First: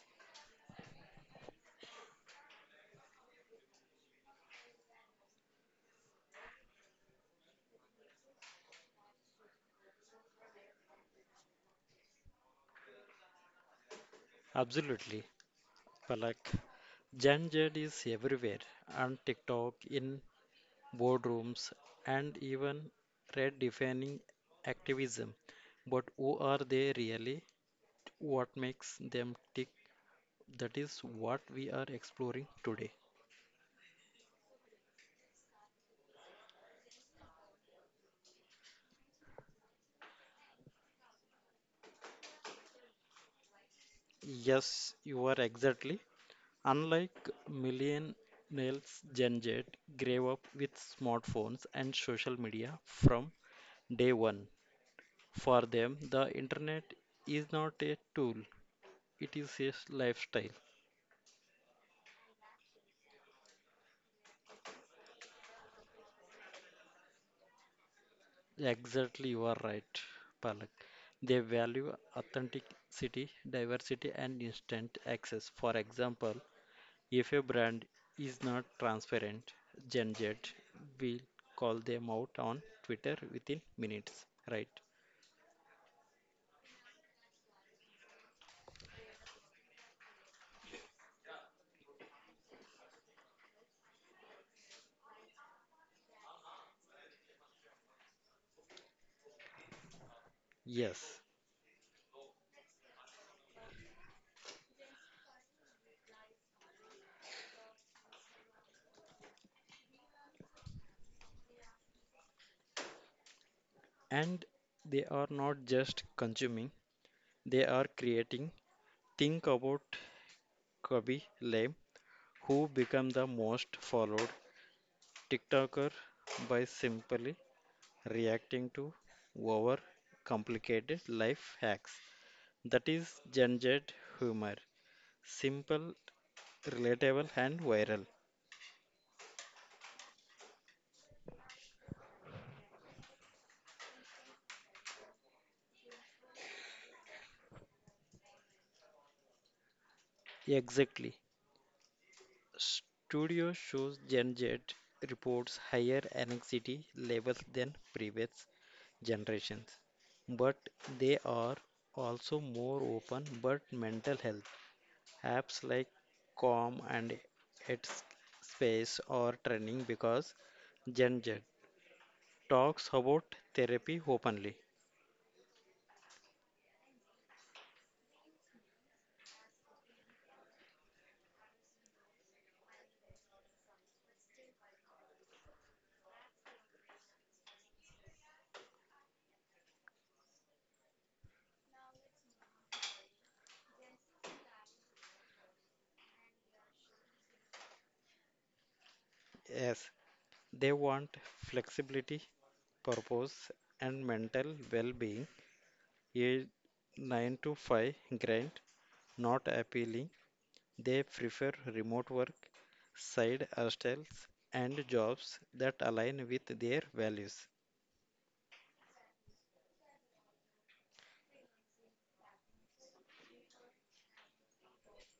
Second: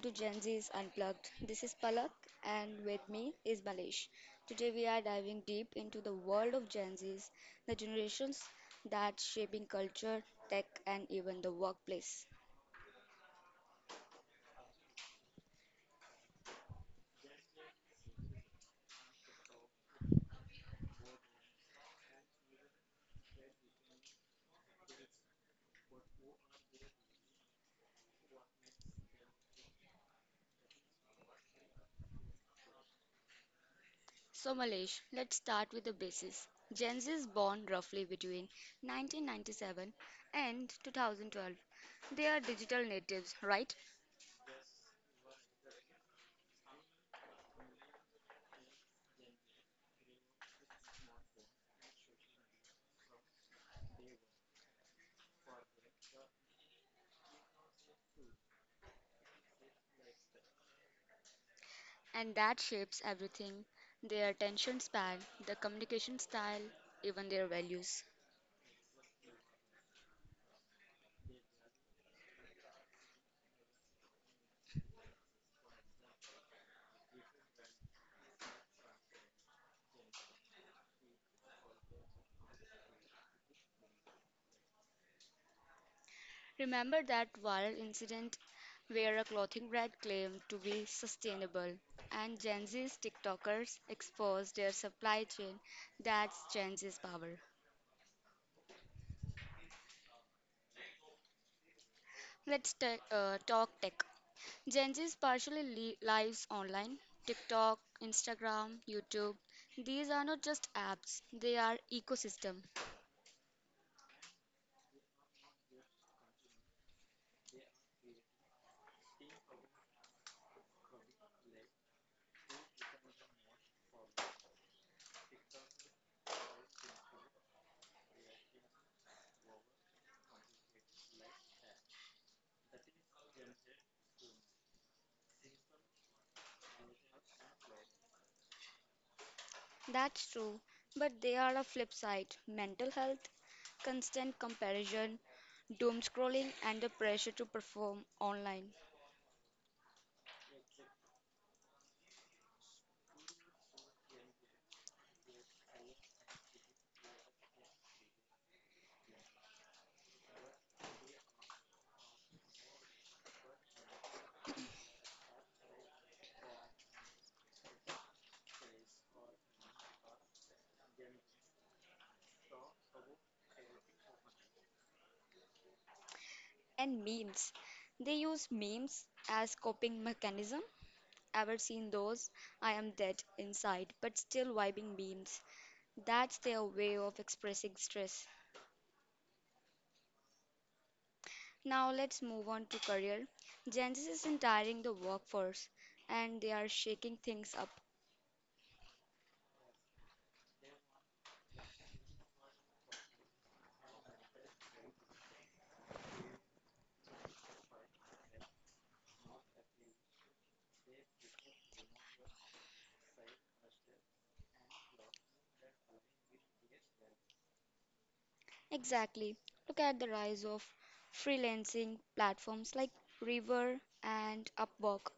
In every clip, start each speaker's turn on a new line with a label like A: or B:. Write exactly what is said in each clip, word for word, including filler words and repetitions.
A: to Gen Z's Unplugged. This is Palak and with me is Malesh. Today we are diving deep into the world of Gen Z's, the generations that shaping culture, tech and even the workplace.
B: Absolutely, Palak. Gen Z is everywhere, on TikTok, in boardrooms, and even redefining activism. But who are they really? What makes them tick? That is what we are exploring today.
A: So Malesh, let's start with the basis. Gen Z is born roughly between nineteen ninety-seven and twenty twelve. They are digital natives, right?
B: Yes, you are exactly. Unlike millennials, Gen Z grew up with smartphones and social media from day one. For them, the internet is not a tool, it is a lifestyle.
A: And that shapes everything, their attention span, their communication style, even their values.
B: Exactly, you are right, Palak. They value authenticity, diversity, and instant access. For example, if a brand is not transparent, Gen Z will call them out on Twitter within minutes, right?
A: Remember that viral incident where a clothing brand claimed to be sustainable and Gen Z's TikTokers exposed their supply chain? That's Gen Z's power.
B: Yes.
A: Let's ta- uh, talk tech. Gen Z's partially li- lives online. TikTok, Instagram, YouTube. These are not just apps, they are ecosystem.
B: And they are not just consuming, they are creating. Think about Kobe Lame, who became the most followed TikToker by simply reacting to over complicated life hacks. That is Gen Z humor. Simple, relatable, and viral.
A: That's true, but they are a flip side. Mental health, constant comparison, doom scrolling, and the pressure to perform online.
B: Exactly. Studio shows Gen Z reports higher anxiety levels than previous generations, but they are also more open but mental health. Apps like Calm and Headspace are trending because Gen Z talks about therapy openly.
A: And memes. They use memes as coping mechanism. Ever seen those? I am dead inside, but still vibing memes. That's their way of expressing stress. Now let's move on to career. Gen Z is entering the workforce and they are shaking things up.
B: Yes, they want flexibility, purpose, and mental well being. A nine to five grind, not appealing. They prefer remote work, side hustles, and jobs that align with their values.
A: Exactly. Look at the rise of freelancing platforms like Reverb and Upwork.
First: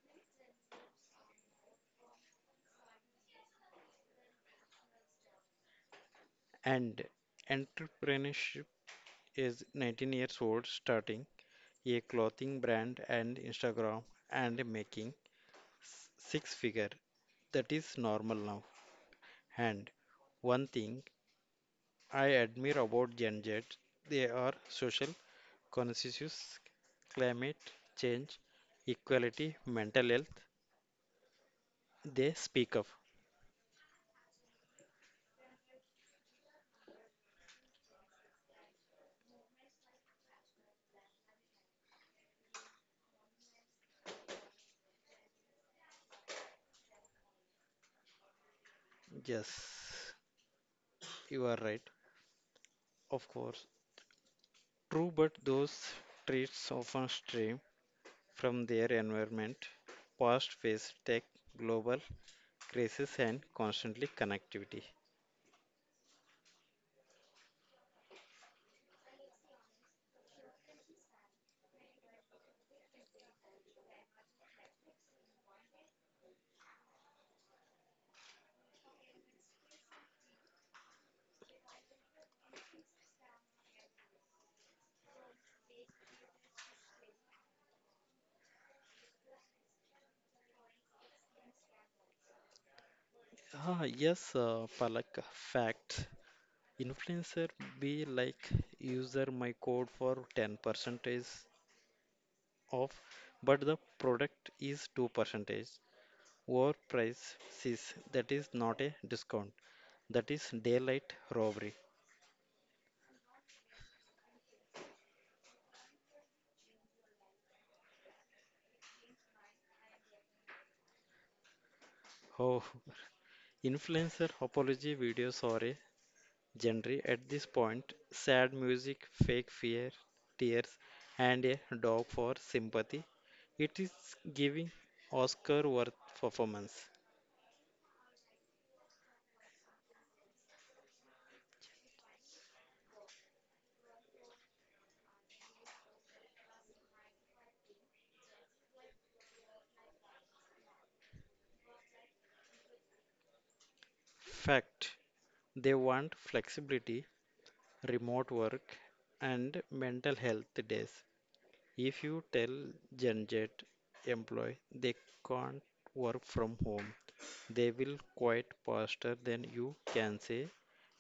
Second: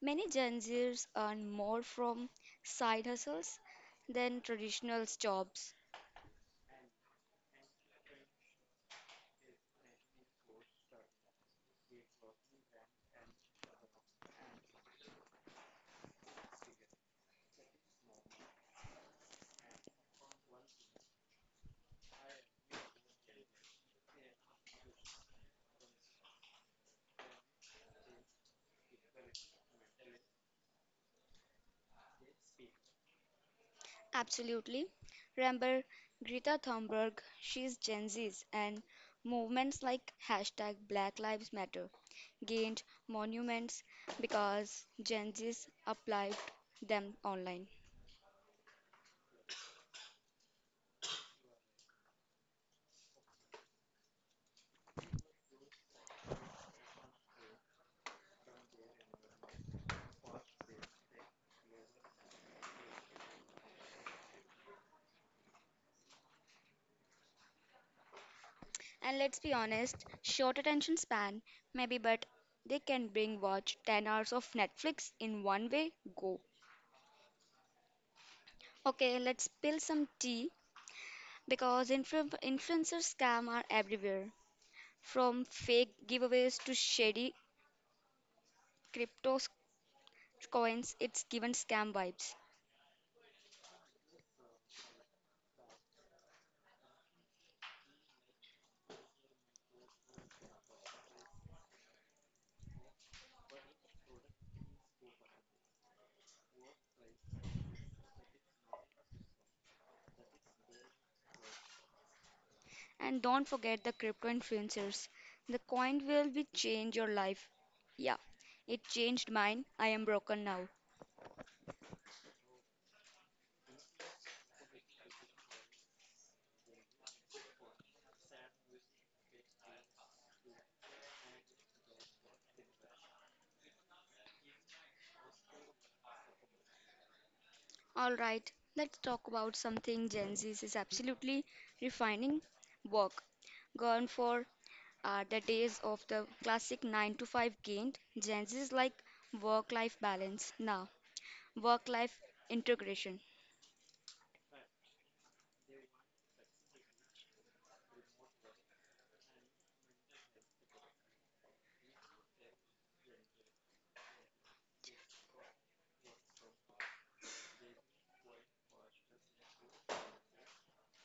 A: Many Gen Zers earn more from side hustles than traditional jobs.
B: And entrepreneurship is nineteen years old, starting a clothing brand and Instagram and making s- six figure. That is normal now. And one thing I admire about Gen Z, they are social conscious, climate change, equality, mental health. They speak up.
A: Absolutely. Remember Greta Thunberg, she's Gen Z's, and movements like hashtag Black Lives Matter gained monuments because Gen Z's applied them online.
B: Yes, you are right. Of course, true, but those traits often stream from their environment, past phase tech, global crisis, and constantly connectivity.
A: And let's be honest, short attention span, maybe, but they can bring watch ten hours of Netflix in one way go. Okay, let's spill some tea because influ- influencer scam are everywhere. From fake giveaways to shady crypto s- coins, it's given scam vibes.
B: Ah, yes, uh, Palak, fact. Influencer be like user my code for ten percent off, but the product is two percent over price says that is not a discount. That is daylight robbery.
A: And don't forget the crypto influencers. The coin will be change your life. Yeah, it changed mine. I am broken now.
B: Oh, influencer apology videos are a genre at this point, sad music, fake fear, tears, and a dog for sympathy. It is giving Oscar worth performance.
A: All right, let's talk about something Gen Z is absolutely refining work. Gone for are the days of the classic nine to five gained. Gen Z is like work life balance now, work life integration.
B: Fact, they want flexibility, remote work, and mental health days. If you tell Gen Z employee they can't work from home, they will quit faster than you can say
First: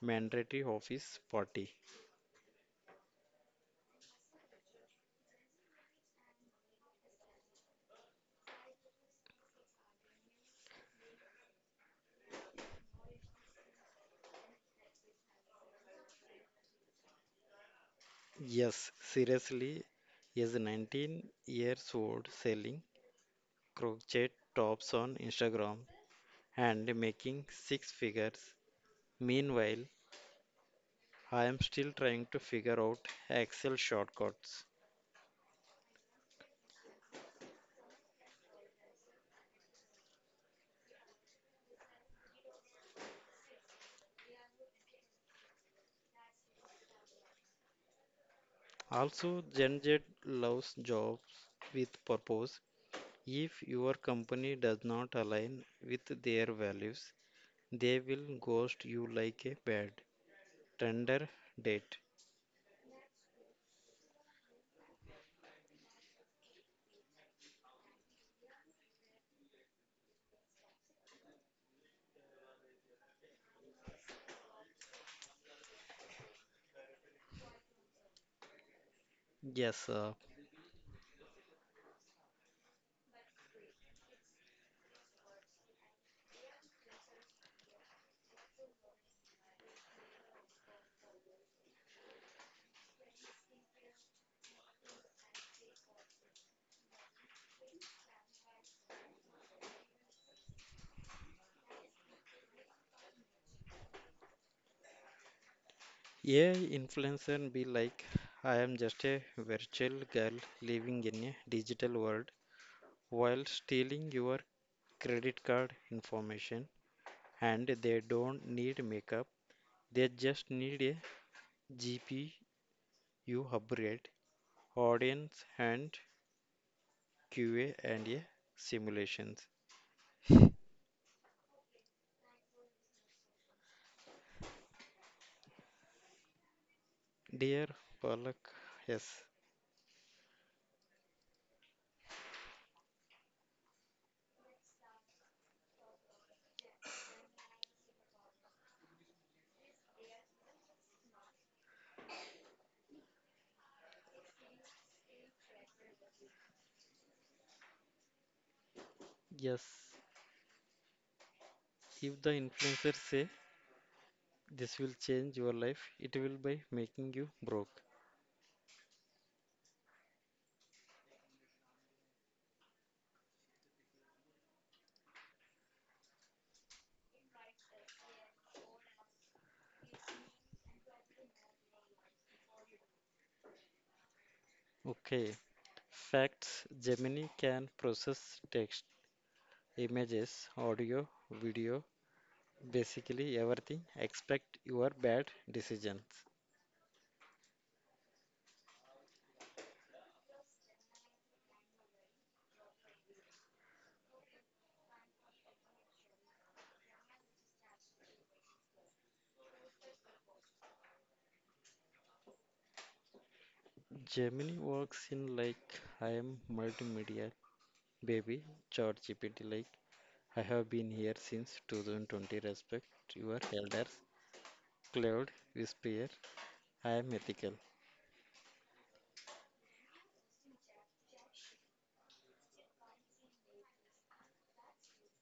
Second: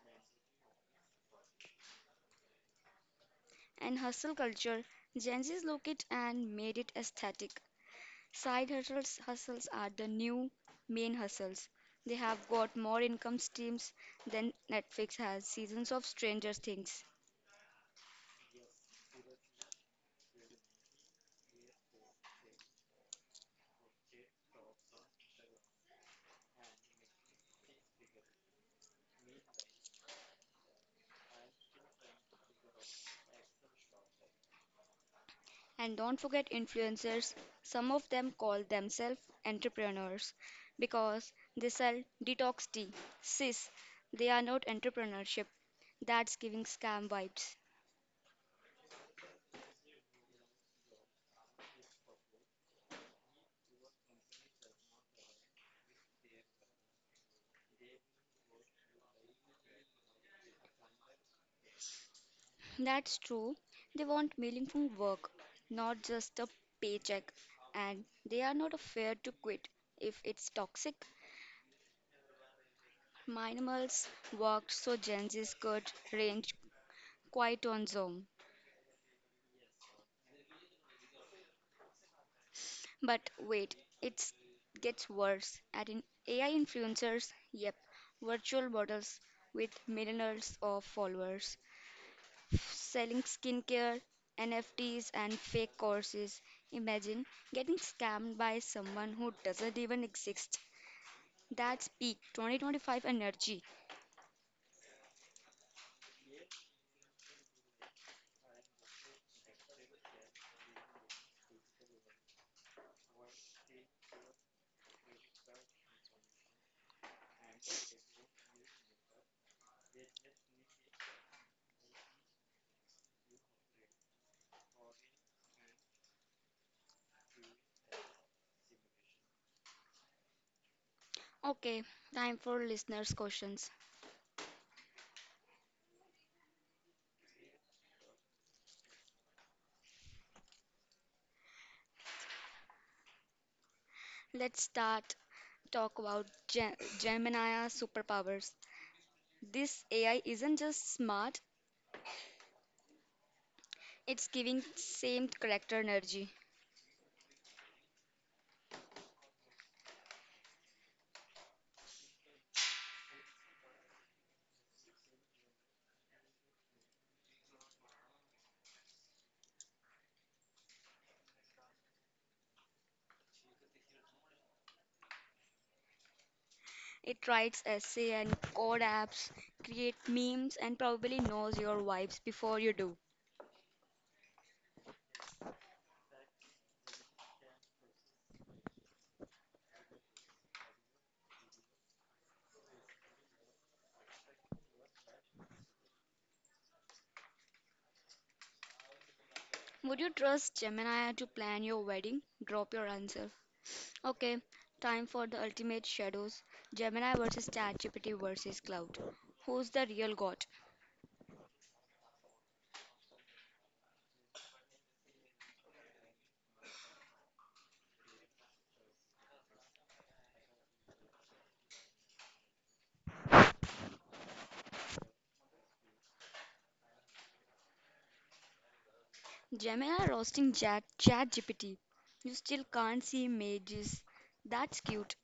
B: mandatory office party.
A: And hustle culture, Gen Z's look it and made it aesthetic. Side hustles, hustles are the new main hustles. They have got more income streams than Netflix has, seasons of Stranger Things.
B: Yes, seriously, is nineteen years old selling crochet tops on Instagram and making six figures. Meanwhile, I am still trying to figure out Excel shortcuts.
A: And don't forget influencers. Some of them call themselves entrepreneurs because they sell detox tea. Sis, they are not entrepreneurship. That's giving scam vibes.
B: Also, Gen Z loves jobs with purpose. If your company does not align with their values, they will ghost you like a bad tender date.
A: That's true. They want meaningful work, not just a paycheck. And they are not afraid to quit if it's toxic. Minimals worked so Gen Z's could range quite on Zoom.
B: Yes, sir.
A: But wait, it gets worse. At in A I influencers, yep, virtual models with millions of followers, selling skincare, N F Ts, and fake courses. Imagine getting scammed by someone who doesn't even exist. That's peak twenty twenty-five energy.
B: A I influencer be like, I am just a virtual girl living in a digital world while stealing your credit card information, and they don't need makeup. They just need a G P U upgrade, audience and Q A and a simulations.
A: Okay, time for listeners' questions.
B: Dear Palak, yes,
A: Let's start talk about Ge- Gemini superpowers. This A I isn't just smart, it's giving same character energy.
B: yes. If the influencer say this will change your life, it will by making you broke.
A: It writes essay and code apps, create memes, and probably knows your vibes before you do.
B: Okay. Facts, Gemini can process text, images, audio, video, basically everything except your bad decisions.
A: Would you trust Gemini to plan your wedding? Drop your answer. Okay, time for the ultimate shadows. Gemini versus ChatGPT versus Cloud. Who's the real god?
B: Gemini works in like I am multimedia baby. Chat G P T like I have been here since two thousand twenty, respect your elders. Cloud whisperer, I am ethical.
A: Gemini roasting Chat ChatGPT. You still can't see mages. That's cute.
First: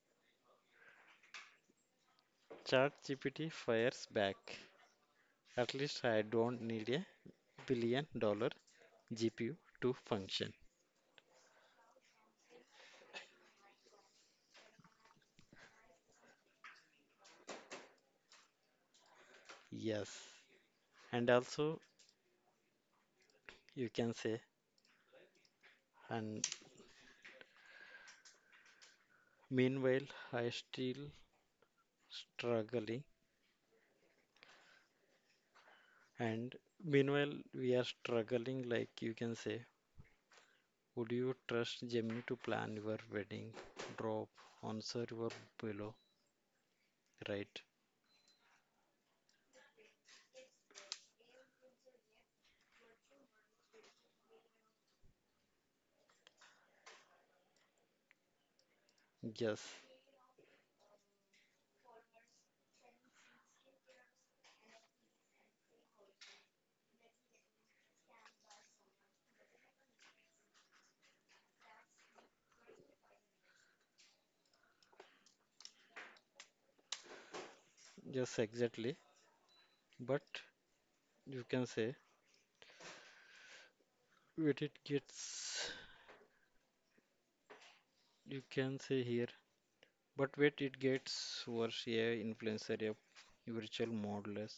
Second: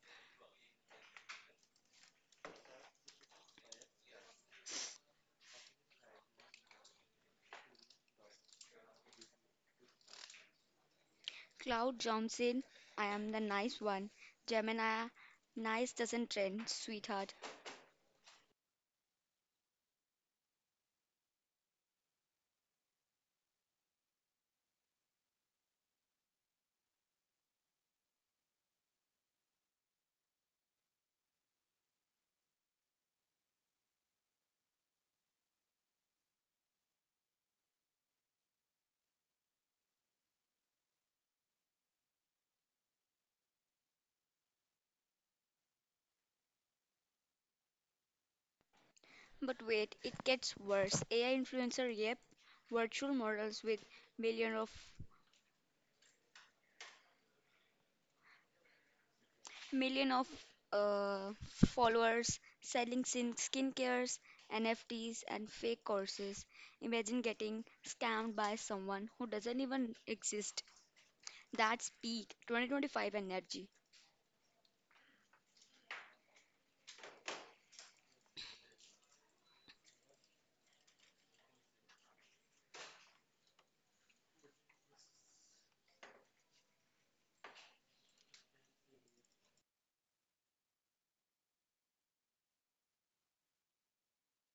B: G P T fires back, at least I don't need a billion dollar G P U to function.
A: Cloud jumps in. I am the nice one. Gemini, nice doesn't trend, sweetheart.
B: Yes, and also you can say, and meanwhile, I still struggling, and meanwhile, we are struggling. Like you can say, would you trust Gemini to plan your wedding? Drop answer your below, right?
A: But wait, it gets worse. A I influencer, yep. Virtual models with million of
B: Yes,
A: million of uh, followers selling skin skincares, N F Ts, and fake courses. Imagine getting scammed by someone who doesn't even exist. That's peak two thousand twenty-five energy.
B: yes, exactly. But you can say, wait, it gets, you can say here, but wait, it gets worse. Yeah, influencer, yeah, virtual modelers.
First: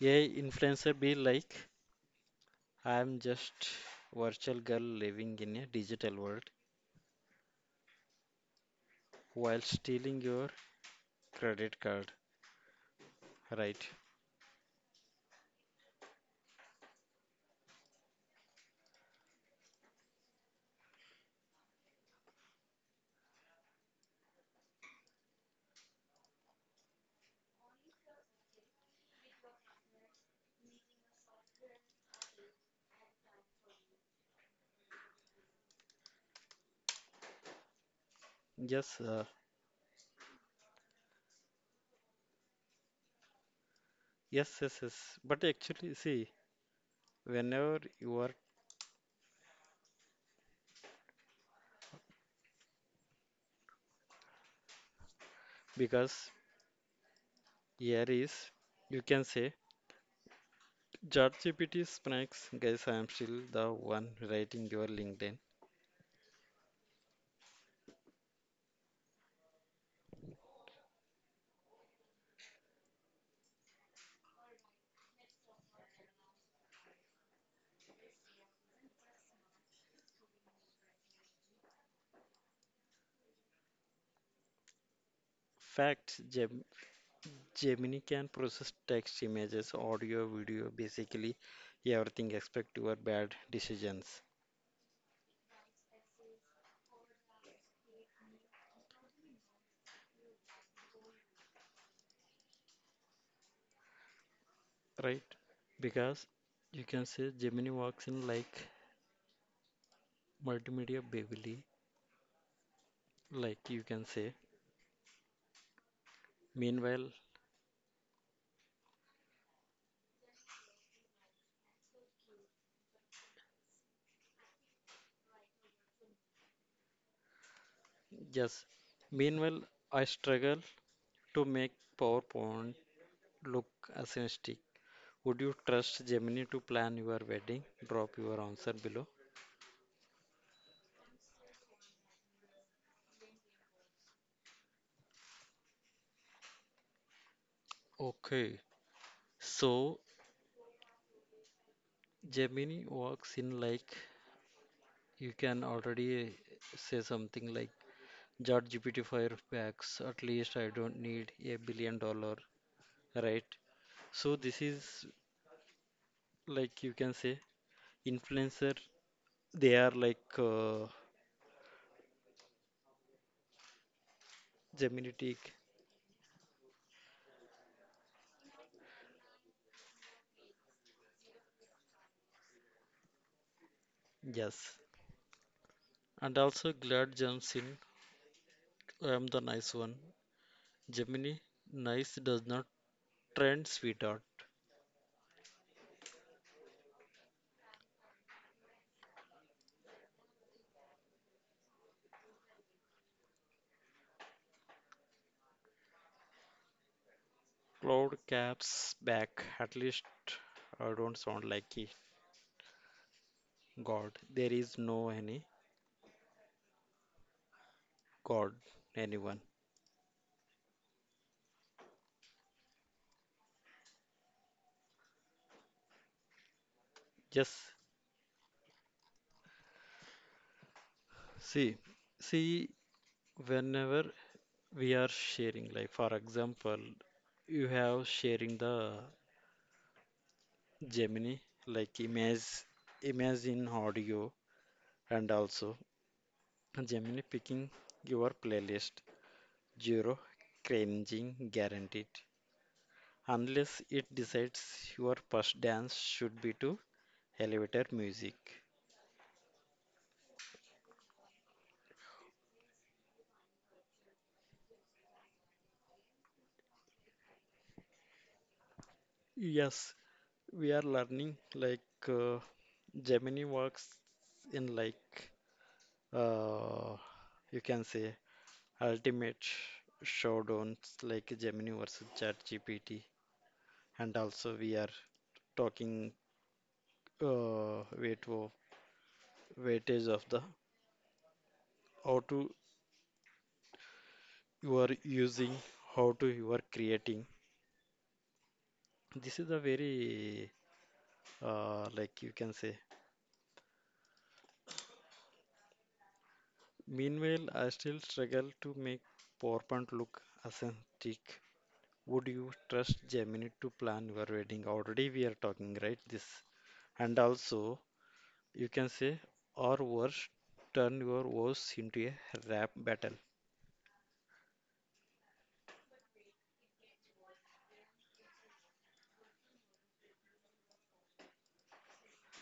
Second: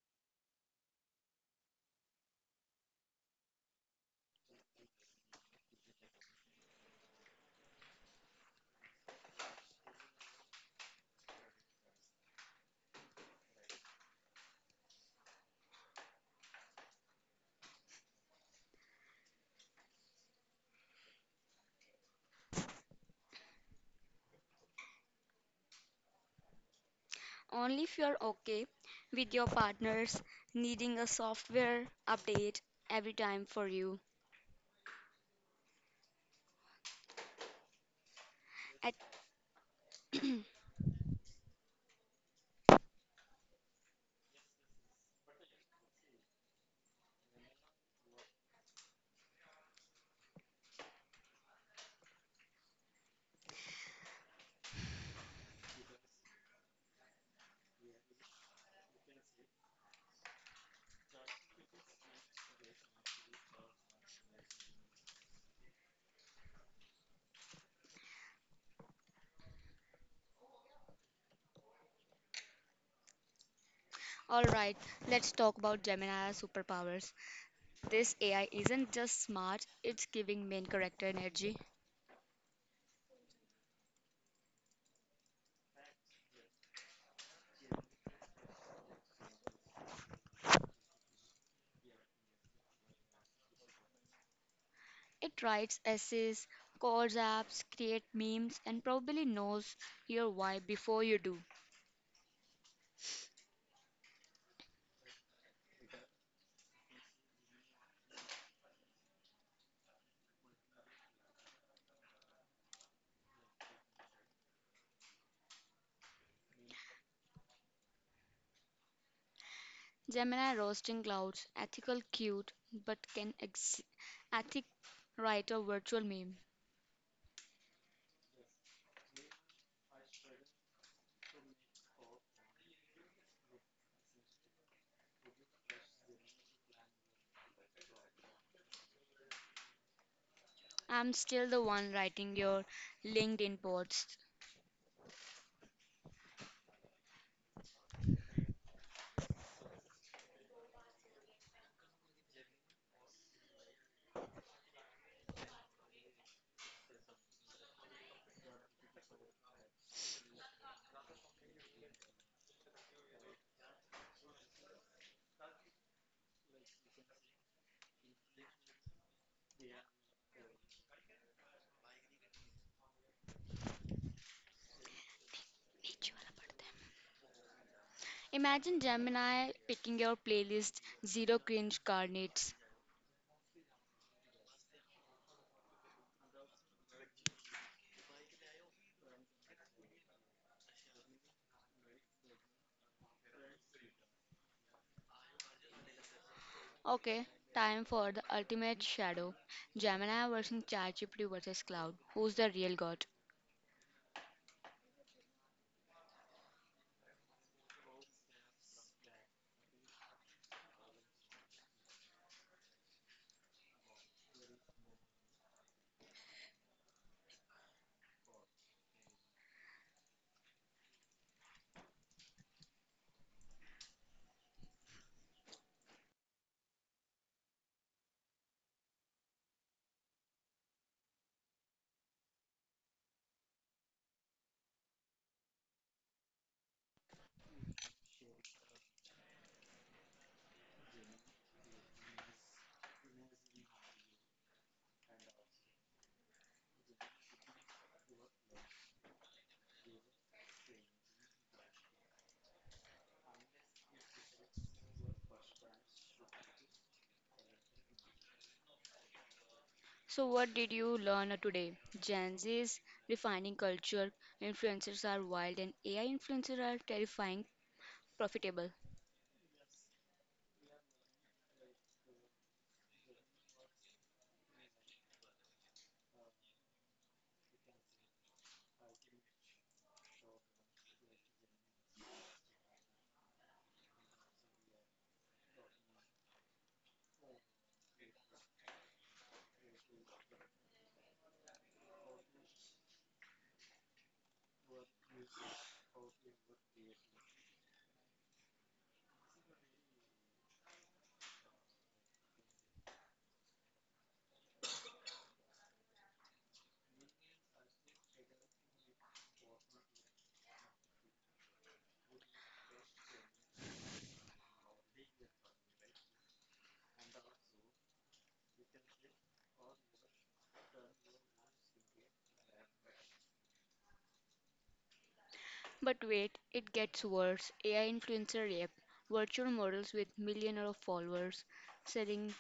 B: A I influencer be like, I'm just virtual girl living in a digital world while stealing your credit card, right?
A: Only if you're okay with your partners needing a software update every time for you. At,
B: Yes, uh, yes, yes, yes. But actually, see, whenever you are, because here is, you can say, ChatGPT smacks, guys, I am still the one writing your LinkedIn.
A: all right, let's talk about Gemini's superpowers. This A I isn't just smart, it's giving main character energy.
B: Fact, Gem Gemini can process text, images, audio, video, basically everything except your bad decisions.
A: It writes essays, codes apps, create memes, and probably knows your why before you do.
B: Right? Because you can say Gemini works in like multimedia Beverly, like you can say. Meanwhile,
A: Gemini roasting clouds, ethical cute, but can ex- ethic write a virtual meme.
B: yes, meanwhile, I struggle to make PowerPoint look aesthetic. Would you trust Gemini to plan your wedding? Drop your answer below.
A: I'm still the one writing your LinkedIn posts.
B: Okay, so Gemini works in like you can already say something like ChatGPT Firefox. At least I don't need a billion dollar, right? So this is like you can say influencer. They are like uh, Geminitic,
A: Imagine Gemini picking your playlist Zero Cringe Carnets.
B: yes. And also glad jumps in. I'm the nice one. Gemini, nice does not trend, sweetheart.
A: Okay, time for the ultimate shadow. Gemini versus ChatGPT versus Cloud. Who's the real god?
B: Cloud caps back. At least I don't sound like a god. There is no any god, anyone. Yes. See, see. Whenever we are sharing like for example you have sharing the gemini like image image in audio, and also gemini picking your playlist zero cringing guaranteed unless it decides your first dance should be to elevator music.
A: So, what did you learn today? Gen Z's refining culture, influencers are wild, and A I influencers are terrifying profitable.
B: Yes, we are learning like uh, gemini works in like uh, you can say ultimate sh- showdowns like Gemini versus ChatGPT, and also we are talking uh, weight wo- weightage of the how to you are using, how to you are creating. This is a very uh, like you can say. Meanwhile, I still struggle to make PowerPoint look authentic. Would you trust Gemini to plan your wedding? Already we are talking, right? This, and also you can say, or worse, turn your voice into a rap battle.
A: But wait, it gets worse. A I influencer rap, virtual models with millions of followers, selling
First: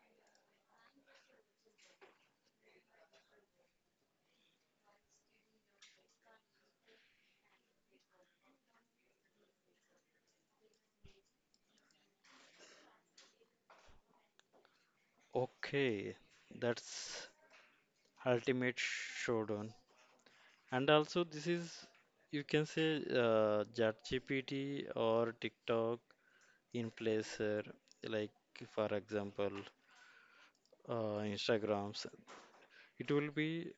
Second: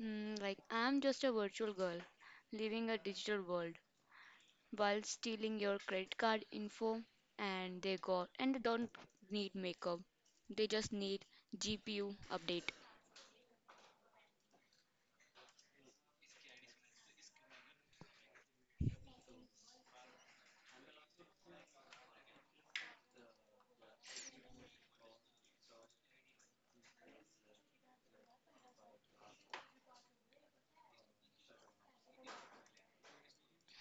A: mm, like I'm just a virtual girl, living a digital world, while stealing your credit card info, and they got and they don't need makeup, they just need G P U update.
B: Okay, that's ultimate showdown. And also, this is you can say uh, ChatGPT or TikTok in placer, like for example, uh, Instagrams. It will be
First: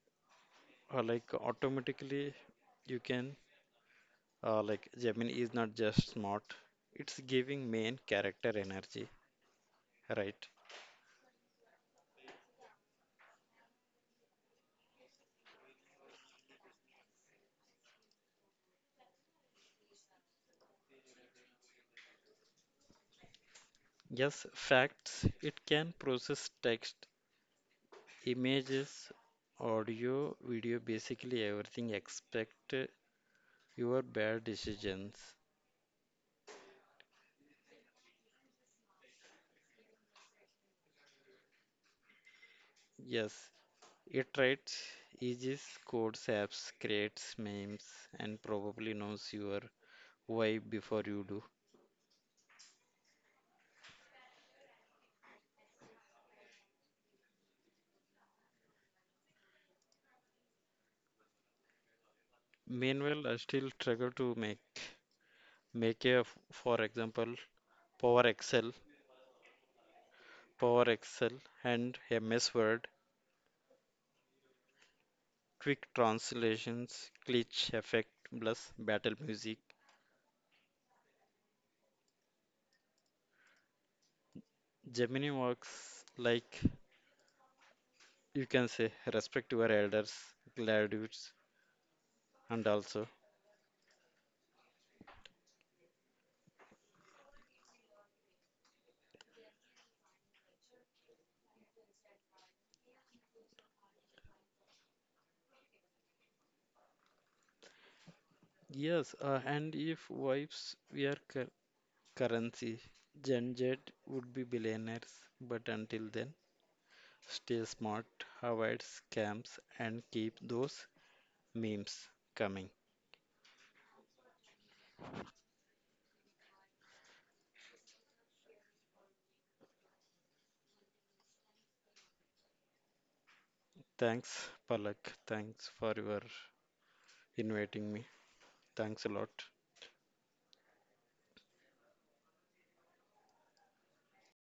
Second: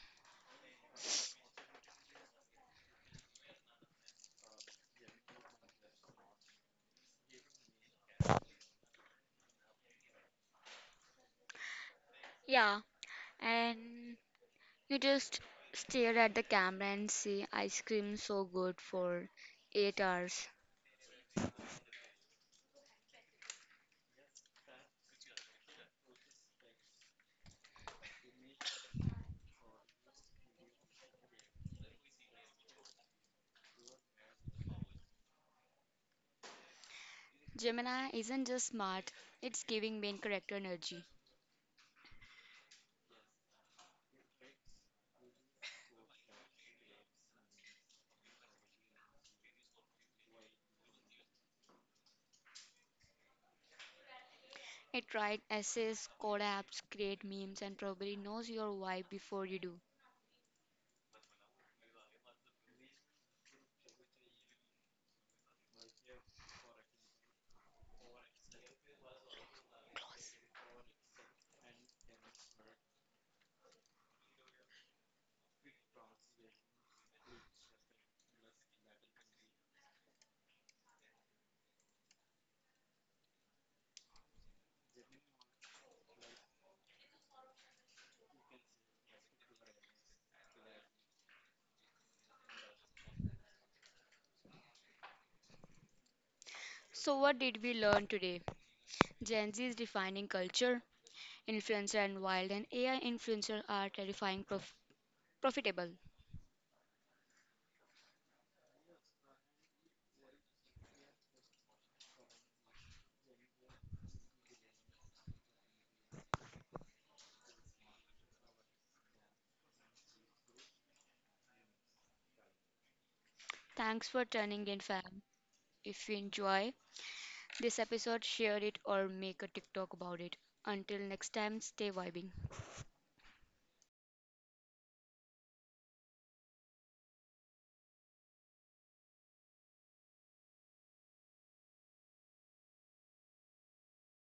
B: uh, like automatically you can uh, like Gemini is not just smart; it's giving main character energy, right?
A: Yeah, and you just stare at the camera and say, ice cream so good for eight hours.
B: Yes, facts. It can process text, images, audio, video, basically everything except your bad decisions.
A: Gemini isn't just smart, it's giving main character energy.
B: Yes, it writes E Gs, codes, apps, creates memes, and probably knows your why before you do.
A: It writes essays, code apps, create memes, and probably knows your vibe before you do.
B: Meanwhile, I still struggle to make make a, f- for example, Power Excel, Power Excel, and M S Word Quick translations, glitch effect plus battle music. Gemini works like you can say respect your elders, gladiators, and also
A: So, what did we learn today? Gen Z is defining culture, influencer and wild, and A I influencer are terrifying prof- profitable.
B: yes. Uh, and if wives were cur- currency, Gen Z would be billionaires. But until then, stay smart, avoid scams, and keep those memes coming.
A: Thanks for tuning in, fam. If you enjoy this episode, share it or make a TikTok about it. Until next time, stay vibing.
B: Thanks, Palak. Thanks for your inviting me. Thanks a lot.